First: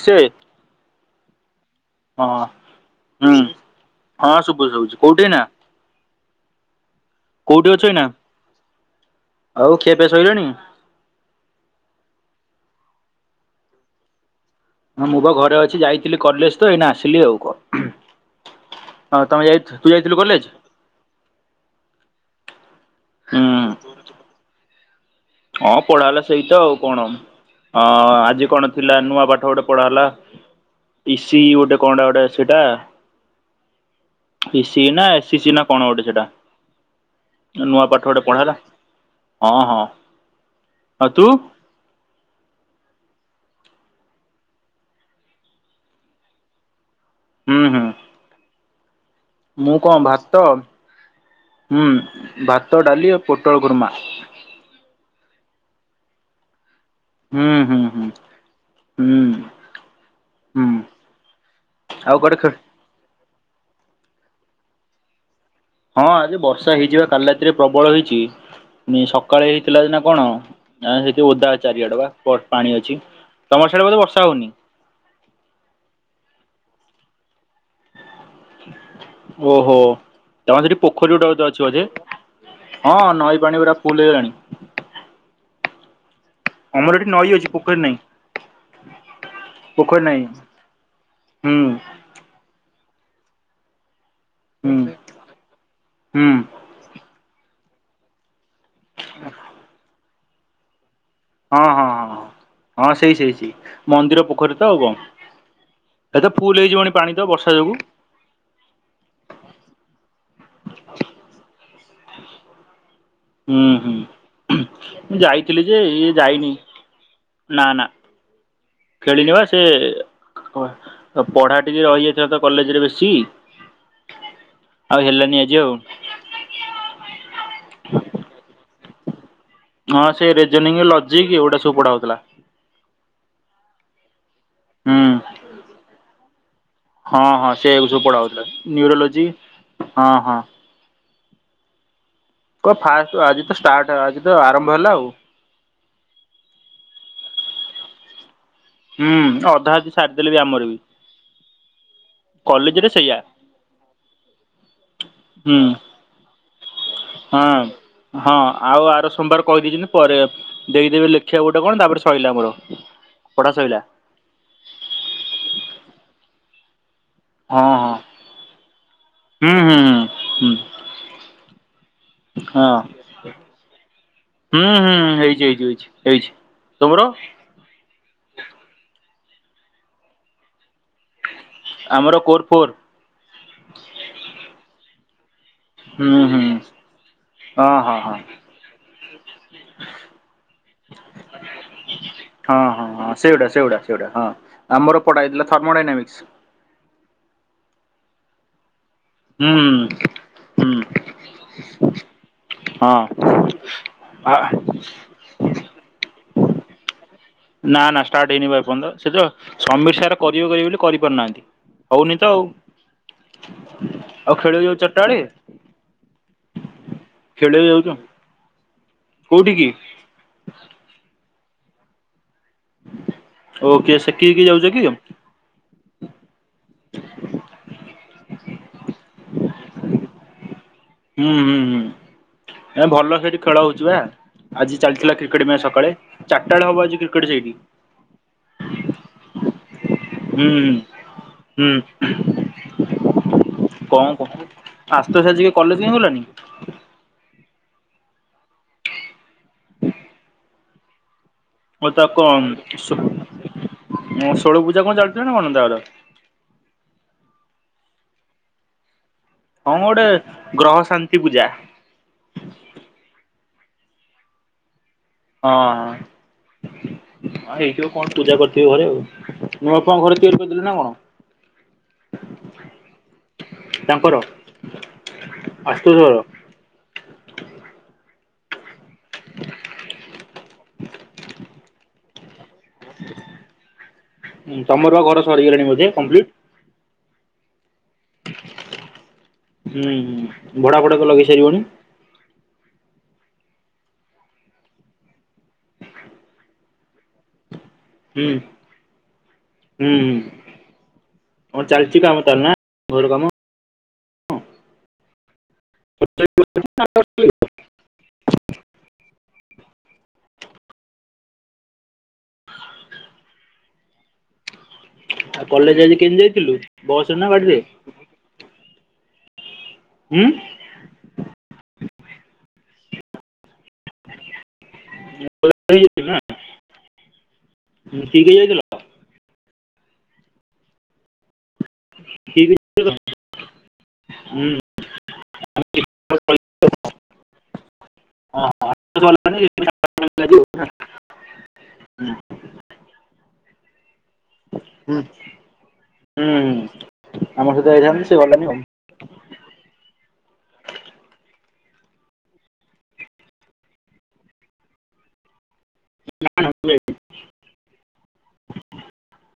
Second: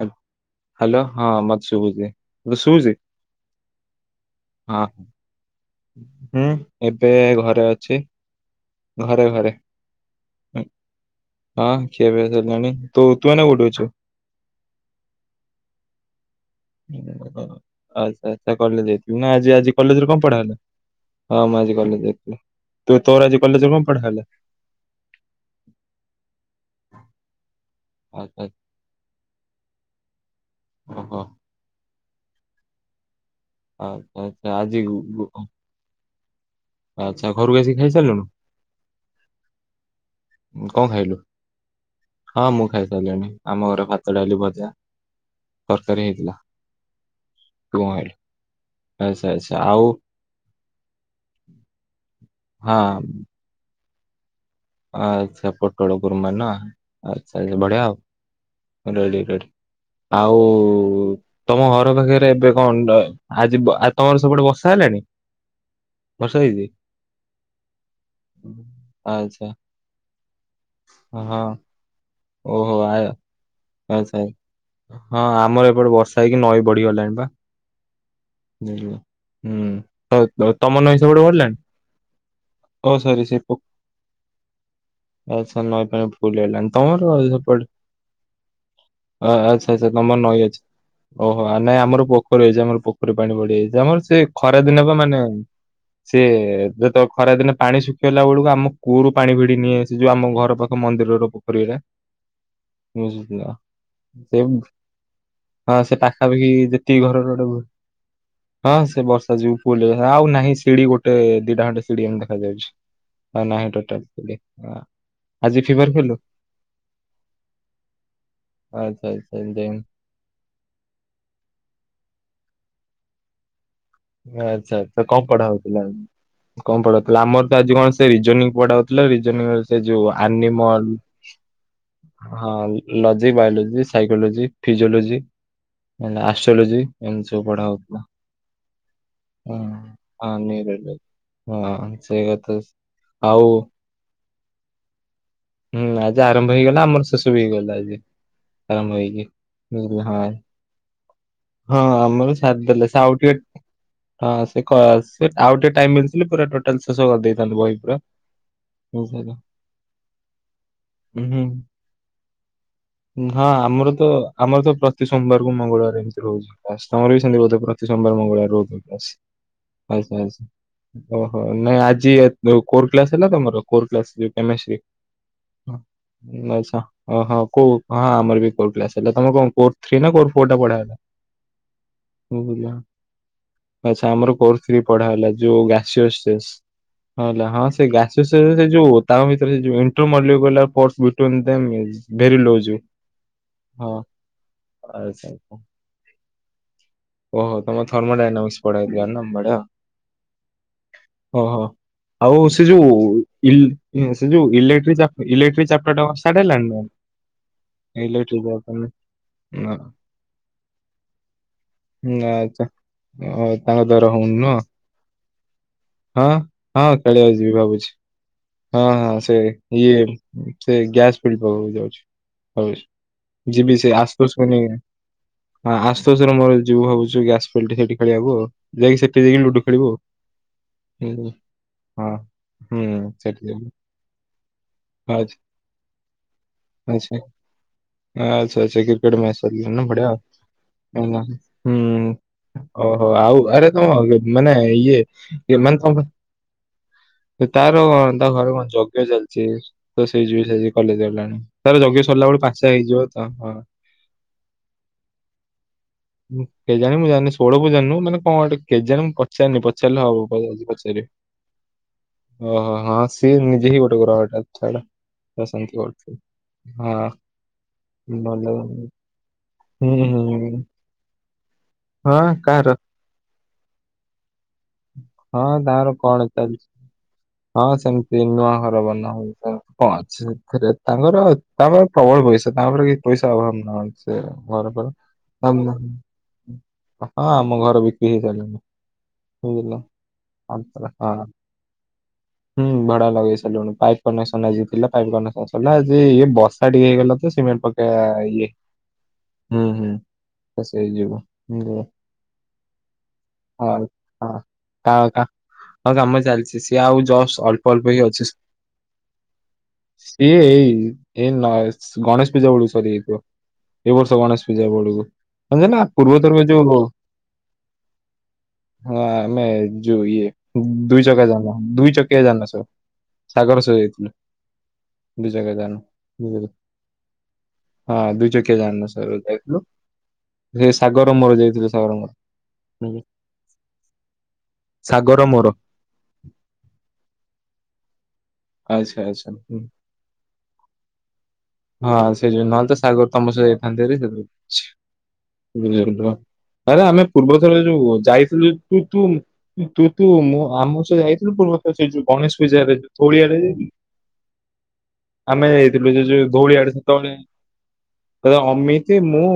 ସେ ହାଲୋ ହଁ ମତେ ଶୁୁଭୁଚି ହଁ [unintelligible] ଶୁଭୁଚି? ହୁଁ ହଁ ଶୁଭୁଚି-ଶୁଭୁଚି, କୋଉଟି ଏଇନା? [unintelligible] ଏବେ କୋଉଠି ଘରେ ଅଛ ଅଛି। ଏଇନା? ଘରେ-ଘରେ ଆଉ ଖିଆପିଆ ସଇଲାଣି? [unintelligible] ହଁ ଖିଆ ପିଆ ସରିଲାଣି, ତୁ-ତୁ ଏଇନା କୋଉଟି ଅଛୁ? ହଁ ମୁଁ ବା ଘରେ ଅଛି, ଯାଇଥିଲି କଲେଜ୍। ଆଚ୍ଛା-ଆଚ୍ଛା କଲେଜ୍ ହଁ ଯାଇଥିଲୁ ନା, ତମେ ଯାଇ ଆଜି-ଆଜି ତୁ କଲେଜ୍ ରେ ଯାଇଥିଲୁ କଣ ପଢା କଲେଜ? ହେଲା? ହଁ ମୁଁ ଆଜି କଲେଜ୍ ଯାଇଥିଲି। ହୁଁ ହଁ ପଢା ହେଲା ସେଇତ ଆଉ କଣ ଅ ଆଚ୍ଛା ଆଜି ଆଚ୍ଛା, କଣ? ଥିଲା ନୂଆ ପାଠ ଗୋଟେ ପଢା ହେଲା ଓହୋ ଇସି ଗୋଟେ କଣଟା ଗୋଟେ ସେଟା। ଆଛା ଆଛା ଆଜି ଗୁ - - ନା କଣ ଗୋଟେ ସେଇଟା? ଆସିକି ନୂଆ ପାଠ ଖାଇସାରିଲୁଣୁ? ଗୋଟେ ପଢା ହେଲା ହଁ ହଁ। କଂ ଆଉ ଖାଇଲୁ? ତୁ? ହଁ ମୁଁ ଖାଇ ସାରିଲିଣି ଆମ ଘରେ ଭାତ, ଡାଲି, ଭଜା। ତରକାରୀ ହେଇଥିଲା। ହୁଁ ହୁଁ ଆଛା ଆଛା। ମୁଁ କଣ ଭାତ, ହୁଁ ଭାତ, ହଁ ଡାଲି, ପୋଟଳ ଗୁର୍ମା। ଆଚ୍ଛା ପୋଟଳ ଗୁର୍ମା ନା ଆଛା ହୁଁ ହୁଁ ବଢିଆ ଆଉ। ହୁଁ। ରେଡି ହୁଁ ରେଡି ଆଉ ହୁଁ ତମ ଘର ଆଉ ପାଖରେ କୁଆଡେ ଖେ ଏବେ କଂ? ଆଜି ବ ତମର ସେପଟେ ବର୍ଷା ହେଲାଣି? ହଁ ଆଜି ବର୍ଷା ହେଇଯିବା କାଲି ରାତିରେ ପ୍ରବଳ ହେଇଚି। ଆଚ୍ଛା ସକାଳେ ହେଇଥିଲା ଦନା କଣ? ନା ସେଠି ହଁ ଓଦା ଚାରିଆଡେ ବା ଓହୋ ପାଣି ଅଛି ଆ- ତମର ସଇଡ ବୋଧେ ବର୍ଷା ଆଚ୍ଛା। ହଉନି? ହଁ ଆମର ଏପଟେ ବର୍ଷା ହେଇକି ନଈ ବଢିଗଲାଣି ବା। ବୁଝିଲ? ଓହୋ ହୁଁ। ତ ତ- ତାମର ତମ ସେଠି ନଈ ସେପଟେ ପୋଖରୀ ଗଟା ତ ବଢିଲାଣି ଅଛି ଅଝେ। ହଁ ନଈ ପାଣି ପୁରା ପୁଲ ହେଇଗଲାଣି। ଆଛା, ନାଇଁ ପାଇଁ ଫୁଲ ହେଲା ଆମର ଏଠି ତମର ଆଉ ନଈ ଅଛି ସେପଡ ପୋଖରୀ ନାହିଁ ଅ ଆଚ୍ଛା ଆଛା ପୋଖରୀ ତମର ନାହିଁ ନଈଁ ଅଛି ଓହୋ ହୁଁ ନାଇଁ ଆମର ପୋ ଖରି ଅଛି ଆମର ପୋଖରୀ ପାଣି ବଡିିଯାଇଛି ଆମର ସେ ଖରା ହୁଁ ଦିନ ବା ମାନେ ହୁଁ ସିଏ ଯେତ ଖରାଦିନେ ପାଣି ଶୁଖିଗଲା ବେଳକୁ ଆମ କୂଅରୁ ପାଣି ଭିଡ଼ି ନିଏ ସେ ଯେଉଁ ଆମ ଘର ପାଖ ମନ୍ଦିରର। ହଁ ପୋଖରୀରେ ହଁ ହଁ ହଁ ହଁ ସେଇ ସେଇ ସେଇ ମନ୍ଦିର ସେ ପୋଖରୀ ତ ଆଉ କଁ। ହଁ ସେ ଏତ ପାଖାପାଖି ଫୁଲ ହେଇଯିବଣି ଯେତିକି ପାଣି ତ ଘରର ବର୍ଷା ଗୋଟେ ଯୋଗୁ। ହଁ ସେ ବର୍ଷା ଯିବ ପୁ ଆଉ ନାହିଁ ସିଢି ଗୋଟେ ଦିଟା ଖଣ୍ଡେ ସିଢି ଏମ ଦେଖାଯାଉଚି। ଆଉ ନାହିଁ ହୁଁ ହୁଁ ଟୋଟାଲି ଶିଡି। ମୁଁ ଯାଇଥିଲି ଆଜି ଯେ ଫଭାର ଇଏ ଖଲୁ। ଯାଇନି ନା ନା। ଆଚ୍ଛା ଆଚ୍ଛା। ହ ପଢା ଟିକ ରହିଯାଇଥିଲା ତ କଲେଜ ରେ ବେଶୀ। ଆଚ୍ଛା ଆଉ ଆଚ୍ଛା କଂ ହେଲାନି ପଢା ଆଜି ଆଉ ହଉଥିଲା? କଂ ପଢାାଉଥିଲା ଆମର ତ ଆଜି କଣ ସେ ରିଜନିଂ ପଢାାଉଉଥିଲା ରିଜନିଂ- - ହଁ ସେ ରିଜନିଂ ଲଜିକ ଏଗୁଟା ସବୁ ପୁଡା ହଉଥିଲା। ହଁ ଲଜିିକ ବାୟୋଲୋଜି ସାଇକୋଲୋଜି ହୁଁ ଫିଜିଓଲୋଜି ମ ଆଷ୍ଟ୍ରୋଲୋଜି। ହଁ ଏମିତି ସବୁ ହଁ ପଢା ସେ ହଉଥିଲା। ସବୁ ପଢ଼ା ହଉଥିଲା ନ୍ୟୁରୋଲୋଜି। ହଁ ହ ନେଇରଲେ ହଁ ସେଇ କ ଫାଷ୍ଟ ଆଉ ଆଜି ତ ଷ୍ଟାର୍ଟ ଆଜି ତ ଆରମ୍ଭ ହେଲା ଆଉ। ହୁଁ ଆଜି ଆରମ୍ଭ ହେଇଗଲା ଆମର ଶେଷ ବି ହେଇଗଲା ଆଜି ଆରମ୍ଭ ହେଇକି ବୁଝ ହଁ। ମର ବି। ହଁ ଆମର ସାଥ କଲେଜରେ ଦେଲେ ସେ ସେଇଆ ଆଉ ଟିକେ ହଁ ସେ କ ଆଉ ହୁଁ ଟିକେ ଟାଇମ ମିଳି ପୁରା ଟୋଟାଲ ଶେଷ ହଁ କରିଦେଇଥାନ୍ତୁ ବହି ପୁରା। ହଁ ଆଉ ଆର ବୁଝିପାରିଲ? ସୋମବାର କହିଦେଇ ଚନ୍ତି ପରେ ଦେଇଦେବେ ଉଁ ଲେଖିବା ହୁଁ। ଗୋଟେ କଣ ତାପରେ ସରିଲା ଆମର। ହଁ ପଢା ସଇଲା ଆମର ତ ଆମର ତ ପ୍ରତି ସୋମବାରକୁ ମଙ୍ଗଳବାର ଏମିତି ରହୁଛି ଆଷ୍ଟମ ର ର ହଁ ପ୍ରତି ହଁ ସୋବାର ମଙ୍ଗଳବ ରହୁ ହୁଁ ହୁଁ ଆଚ୍ଛା ଆଚ୍ଛା। ହୁଁ ଓହୋ ନାଇଁ ଆଜି ହୁଁ ହଁ କୋର କ୍ଲାସ ହେଲା ତମର କୋର କ୍ଲାସ ଯଉ ହୁଁ କେମଷ୍ଟି। ହୁଁ ହେଇଛି ହେଇଛି ହେଇଛି ହେଇଛି ଆଛା ତମର ଓହୋ। କୋଉ ହଁ ଆମର କୋ କ୍ଲାସ ହେଲା ତମ କଣ କୋ ଥ୍ରୀ ନା କୋ ଫୋର ଟା ପଢ଼ା ହେଲା? ଆମର କୋର ହିଲ ଫୋର ଆଚଛା ଆମର [unintelligible] କରଥିଲି ପଢା ହେଲା ଯୋଉ ଗାସି। ହୁଁ ହୁଁ ହଁ ହେଲା ହଁ ସେ ଗାଛ ସେ ଯୋଉ ତାଙ୍କ ଭିତରେ ସେଇ। [unintelligible] ଭେ ଲୁ ହଁ ସେଗୁଡା ସେଗୁଡା ଆ। ସେଗୁଡା ହଁ ଆମର ପଢା ହେଇଥିଲା [unintelligible] ଥର୍ମୋଡାଇନାମିକ୍ସ ଓହୋ ତମଥର୍ମାଡାଇାମି ପଢେଇ ଦିଅ ନା। ବଢିଆ ହୁଁ। ହୁଁ ଓହୋ ଆଉ ସେ ଯୋଉ ହଁ ଇ ସେ ଆ ଯୋଉ ଇଲେକ୍ଟ୍ରିକ ଇଲେକ୍ଟ୍ରିକ ଚାପଟରବଷ୍ଟ୍ ହେଲାଣିନା? ନା ନା ଷ୍ଟାର୍ଟ ହେଇନିପା ଏର୍ଯ୍ୟନ୍ତ ସେତ ନା ସମୀଖ୍ୟର କରିବ କରିବ ବୋଲି କରିପାରୁନାହାନ୍ତି। ହଉନି ନା ତ ଆଉ ଆଚ୍ଛା ଓ, ତାଙ୍କ ଦ୍ଵାରା ହଉନି ଆଉ ନୁହଁ। ଖେଳି ବାକୁ ଯିବ ଚଟାବେଳେ? ହଁ ହଁ ଖେଳିବାକୁ ଯିବି ଭାବୁଛି ହଁ ସେ କୋଉଠି କି ଇଏ ସେ ଗ୍ୟାସ ଫିଳିବାବାକୁ ଯାଉଛି। ହଉ ଓ ଯିବି ସେ କିଏ କି କି ଆସୁଷନୀ ଯାଉଛ କି ହଁ ଆସୁ ଆସରେ ମୋର ଯିବୁ ଭାବୁଚୂ ଗ୍ୟାସ୍ ଫଟି ସେଠି ଖେଳିବାକୁ ଯାଇକି ସେଠି ଯାଇକି ଲୁଡୁ ଖେଳିବୁ। ହୁଁ ହୁଁ ହୁଁ ହଁ ହୁଁ ଏ ଭଲ ସେଠି ଖେଳ ଯିବୁ। ହଉଚି ପା। ଆଜି ଚାଲିଥିଲା ଆଚ୍ଛା କ୍ରିକେଟ୍ ମ୍ୟାଚ ସକାଳେ ଚାରିଟା ବେଳେ ହବ ଆଜି ଆଚ୍ଛା କ୍ରିକେଟ୍ ସେଇଠି। ଆଚ୍ଛା ଆଚ୍ଛା କ୍ରିକେଟ ମ୍ୟଚ ଚାଲି [unintelligible] ପଢ ହୁଁ ହୁଁ ହଁ। ଓହୋ ଆଉ ଆରେ କଣ କହ ତୁମ ମାନେ ଇଏ ଏ ମାନେ ତମକୁ ହ [unintelligible] ତାର ତାଙ୍କ ଘରେ କଣ ଯଜ୍ଞ ଚାଲିଚି ତ ସେଇ ଜି [unintelligible] ଷ କଲେ ଗଲାଣି। ତାର ଓ ଯଜ୍ଞ ତା ସରିଲା ବେଳକୁ କମ୍ ପାଞ୍ଚଟା ହେଇଯିବ ତ ହଁ। ସୁବେ ମୋ ଷୋଳ ପୂଜା କଣ ଚାଲୁଥିଲା ନା ମନତାଗର। କେ ଜାଣ ମୁ ଜାଣିନି ଷୋଳ ପୂଜା ନୁହଁ ମାନେ କଣଟେ କେଜଣେ ମୁଁ ପଚାରିନି ହଁ ଗୋଟେ ପଚାରିଲେ ହବ। ମୁଁ ଆସି ଗ୍ରହ ପଚାରେ ଶାନ୍ତି ପୂଜା ଓହୋ ହଁ ସିଏ ନିଜେ ହିଁ ଗୋଟେ ଗହଟା ଛଟା। ହଁ ବସନ୍ତ ଗ ହଁ ହଁଲ। [unintelligible] ଆଉ। ମୁଁ ଆପଣଙ୍କ ଘରେ ତିଆରି କରିଦେଲି ନା କଣ? ହଅଁ କାହାର? ତାଙ୍କର। ହଁ ତାଙ୍କର ଆଶୁତୋଷ ଘର କଣ ଚାଲିଚି? ହଁ ସେମିତି ନୂଆ ଘର ବନା ହଉଚି କଣ ଅଛି ସେଥିରେ ତାଙ୍କର। ତାପରେ ପ୍ରବଳ ପଇସା ତାପରେ କି ପଇସା ଅଭାବ ନାହିଁ ସେ ଘର ଫର ତାଙ୍କ ପୁରୀ [unintelligible] ହଁ ଆମ ଘର ବିକ୍ରି ହେଇସାରିଲାଣି। ବୁଝିଲ ହୁଁ ଭଡା ଫଡାତ ଲଗେଇ ସାରିବଣି? ହୁ ଭଡା ଲଗେଇ ସାରିଲୁଣୁ ପାଇପ୍ କନେକ୍ସନ ଆଜି ଥିଲା ପାଇପ୍ କନେକ୍ସନ ସରିଲା ଆଜିଇ ବର୍ଷା ଟିକେ ହେଇଗଲା ତ ସିମେଣ୍ଟ ପକେଇ ଆ ହୁଁ ଇଏ ହୁଁ ହୁଁ ତ ସିଏ ଯିବ ହଁ ହୁଁ ଚାଲିଛି କାମ ତାର ନା ଘର କାମ? ଆଉ। ହ ଆଉ କା କାମ ଚାଲିଛି ସିଏ ଆଉ ଜଷ୍ଟ ଅଳ୍ପ ଅଳ୍ପ କି ଅଛି। ସିଏ ଏଇ ଏଇ ନ ଗଣେଶ ପୂଜା ବେଳକୁ ସରିଯାଇଥିବ। ଏ ବର୍ଷ ଗଣେଶ ପୂଜା ବେଳୁକୁ। ଆଉ କଲେଜ ଆଜି କେମିତି ଯାଇଥିଲୁ ବସରେ ନା ବାଡିରେ। ହଁ ଆମେ ଯୋଉ ହୁଁ ଇଏ ଦୁଇ ଚକା ଯାନ ଦୁଇ ଚକା ଦୁଇ ଚକିଆ ଜାନ ସ ସାଗର ସହ ଯାଇଥିଲୁ। ଦୁଇ ଚକିଆ ଜାନ ଯାଇଥିଲୁ ନା? ଜାଣୁ [unintelligible] ହଁ ଦୁଇ ମିଶିକି ଚକିଆ ଯାଇଥିଲ ଜାନ ସାର ଦେଖିଲୁ। ଯେ ସାଗର ମୋର ଯାଇଥିଲୁ ସାଗର ମୋର ଠିକ୍ ହୁଁ। ହୁଁ ସାଗର ର ମୋର। ଆଚ୍ଛା ଆଚ୍ଛା ଗଲାନି ହୁଁ। ହଁ ସେ ଯୋଉ ନହେଲେ ତ ସାଗର ତମ ସହିତ ଯାଇଥାତେ ହାରି ସେଥି। [unintelligible] ଆରେ ଆମେ ପୂର୍ବ ଆମ ଥର ସହିତ ଯୋଉ ଯାଇଥାନ୍ତେ ସେ ଯାଇଥିଲୁୁ ଗଲାନି ତୁ ତୁ ତୁ ମୋ ଆମ ସହ ଯାଇଥିଲୁ ପୂର୍ବଥର ସେ ଯୋଉ ଗଣେଶ ପୂଜାରେ ଯୋଉଁ କୋଡିଏରେ ଯାଇଥିଲୁ ଆମେ ଯାଇଥିଲୁ ସେ ଯୋଉଁ ଧଉଳିଆଡେ ଆଉ ସେତେବେଳେ ଅମିତି ମୁଁ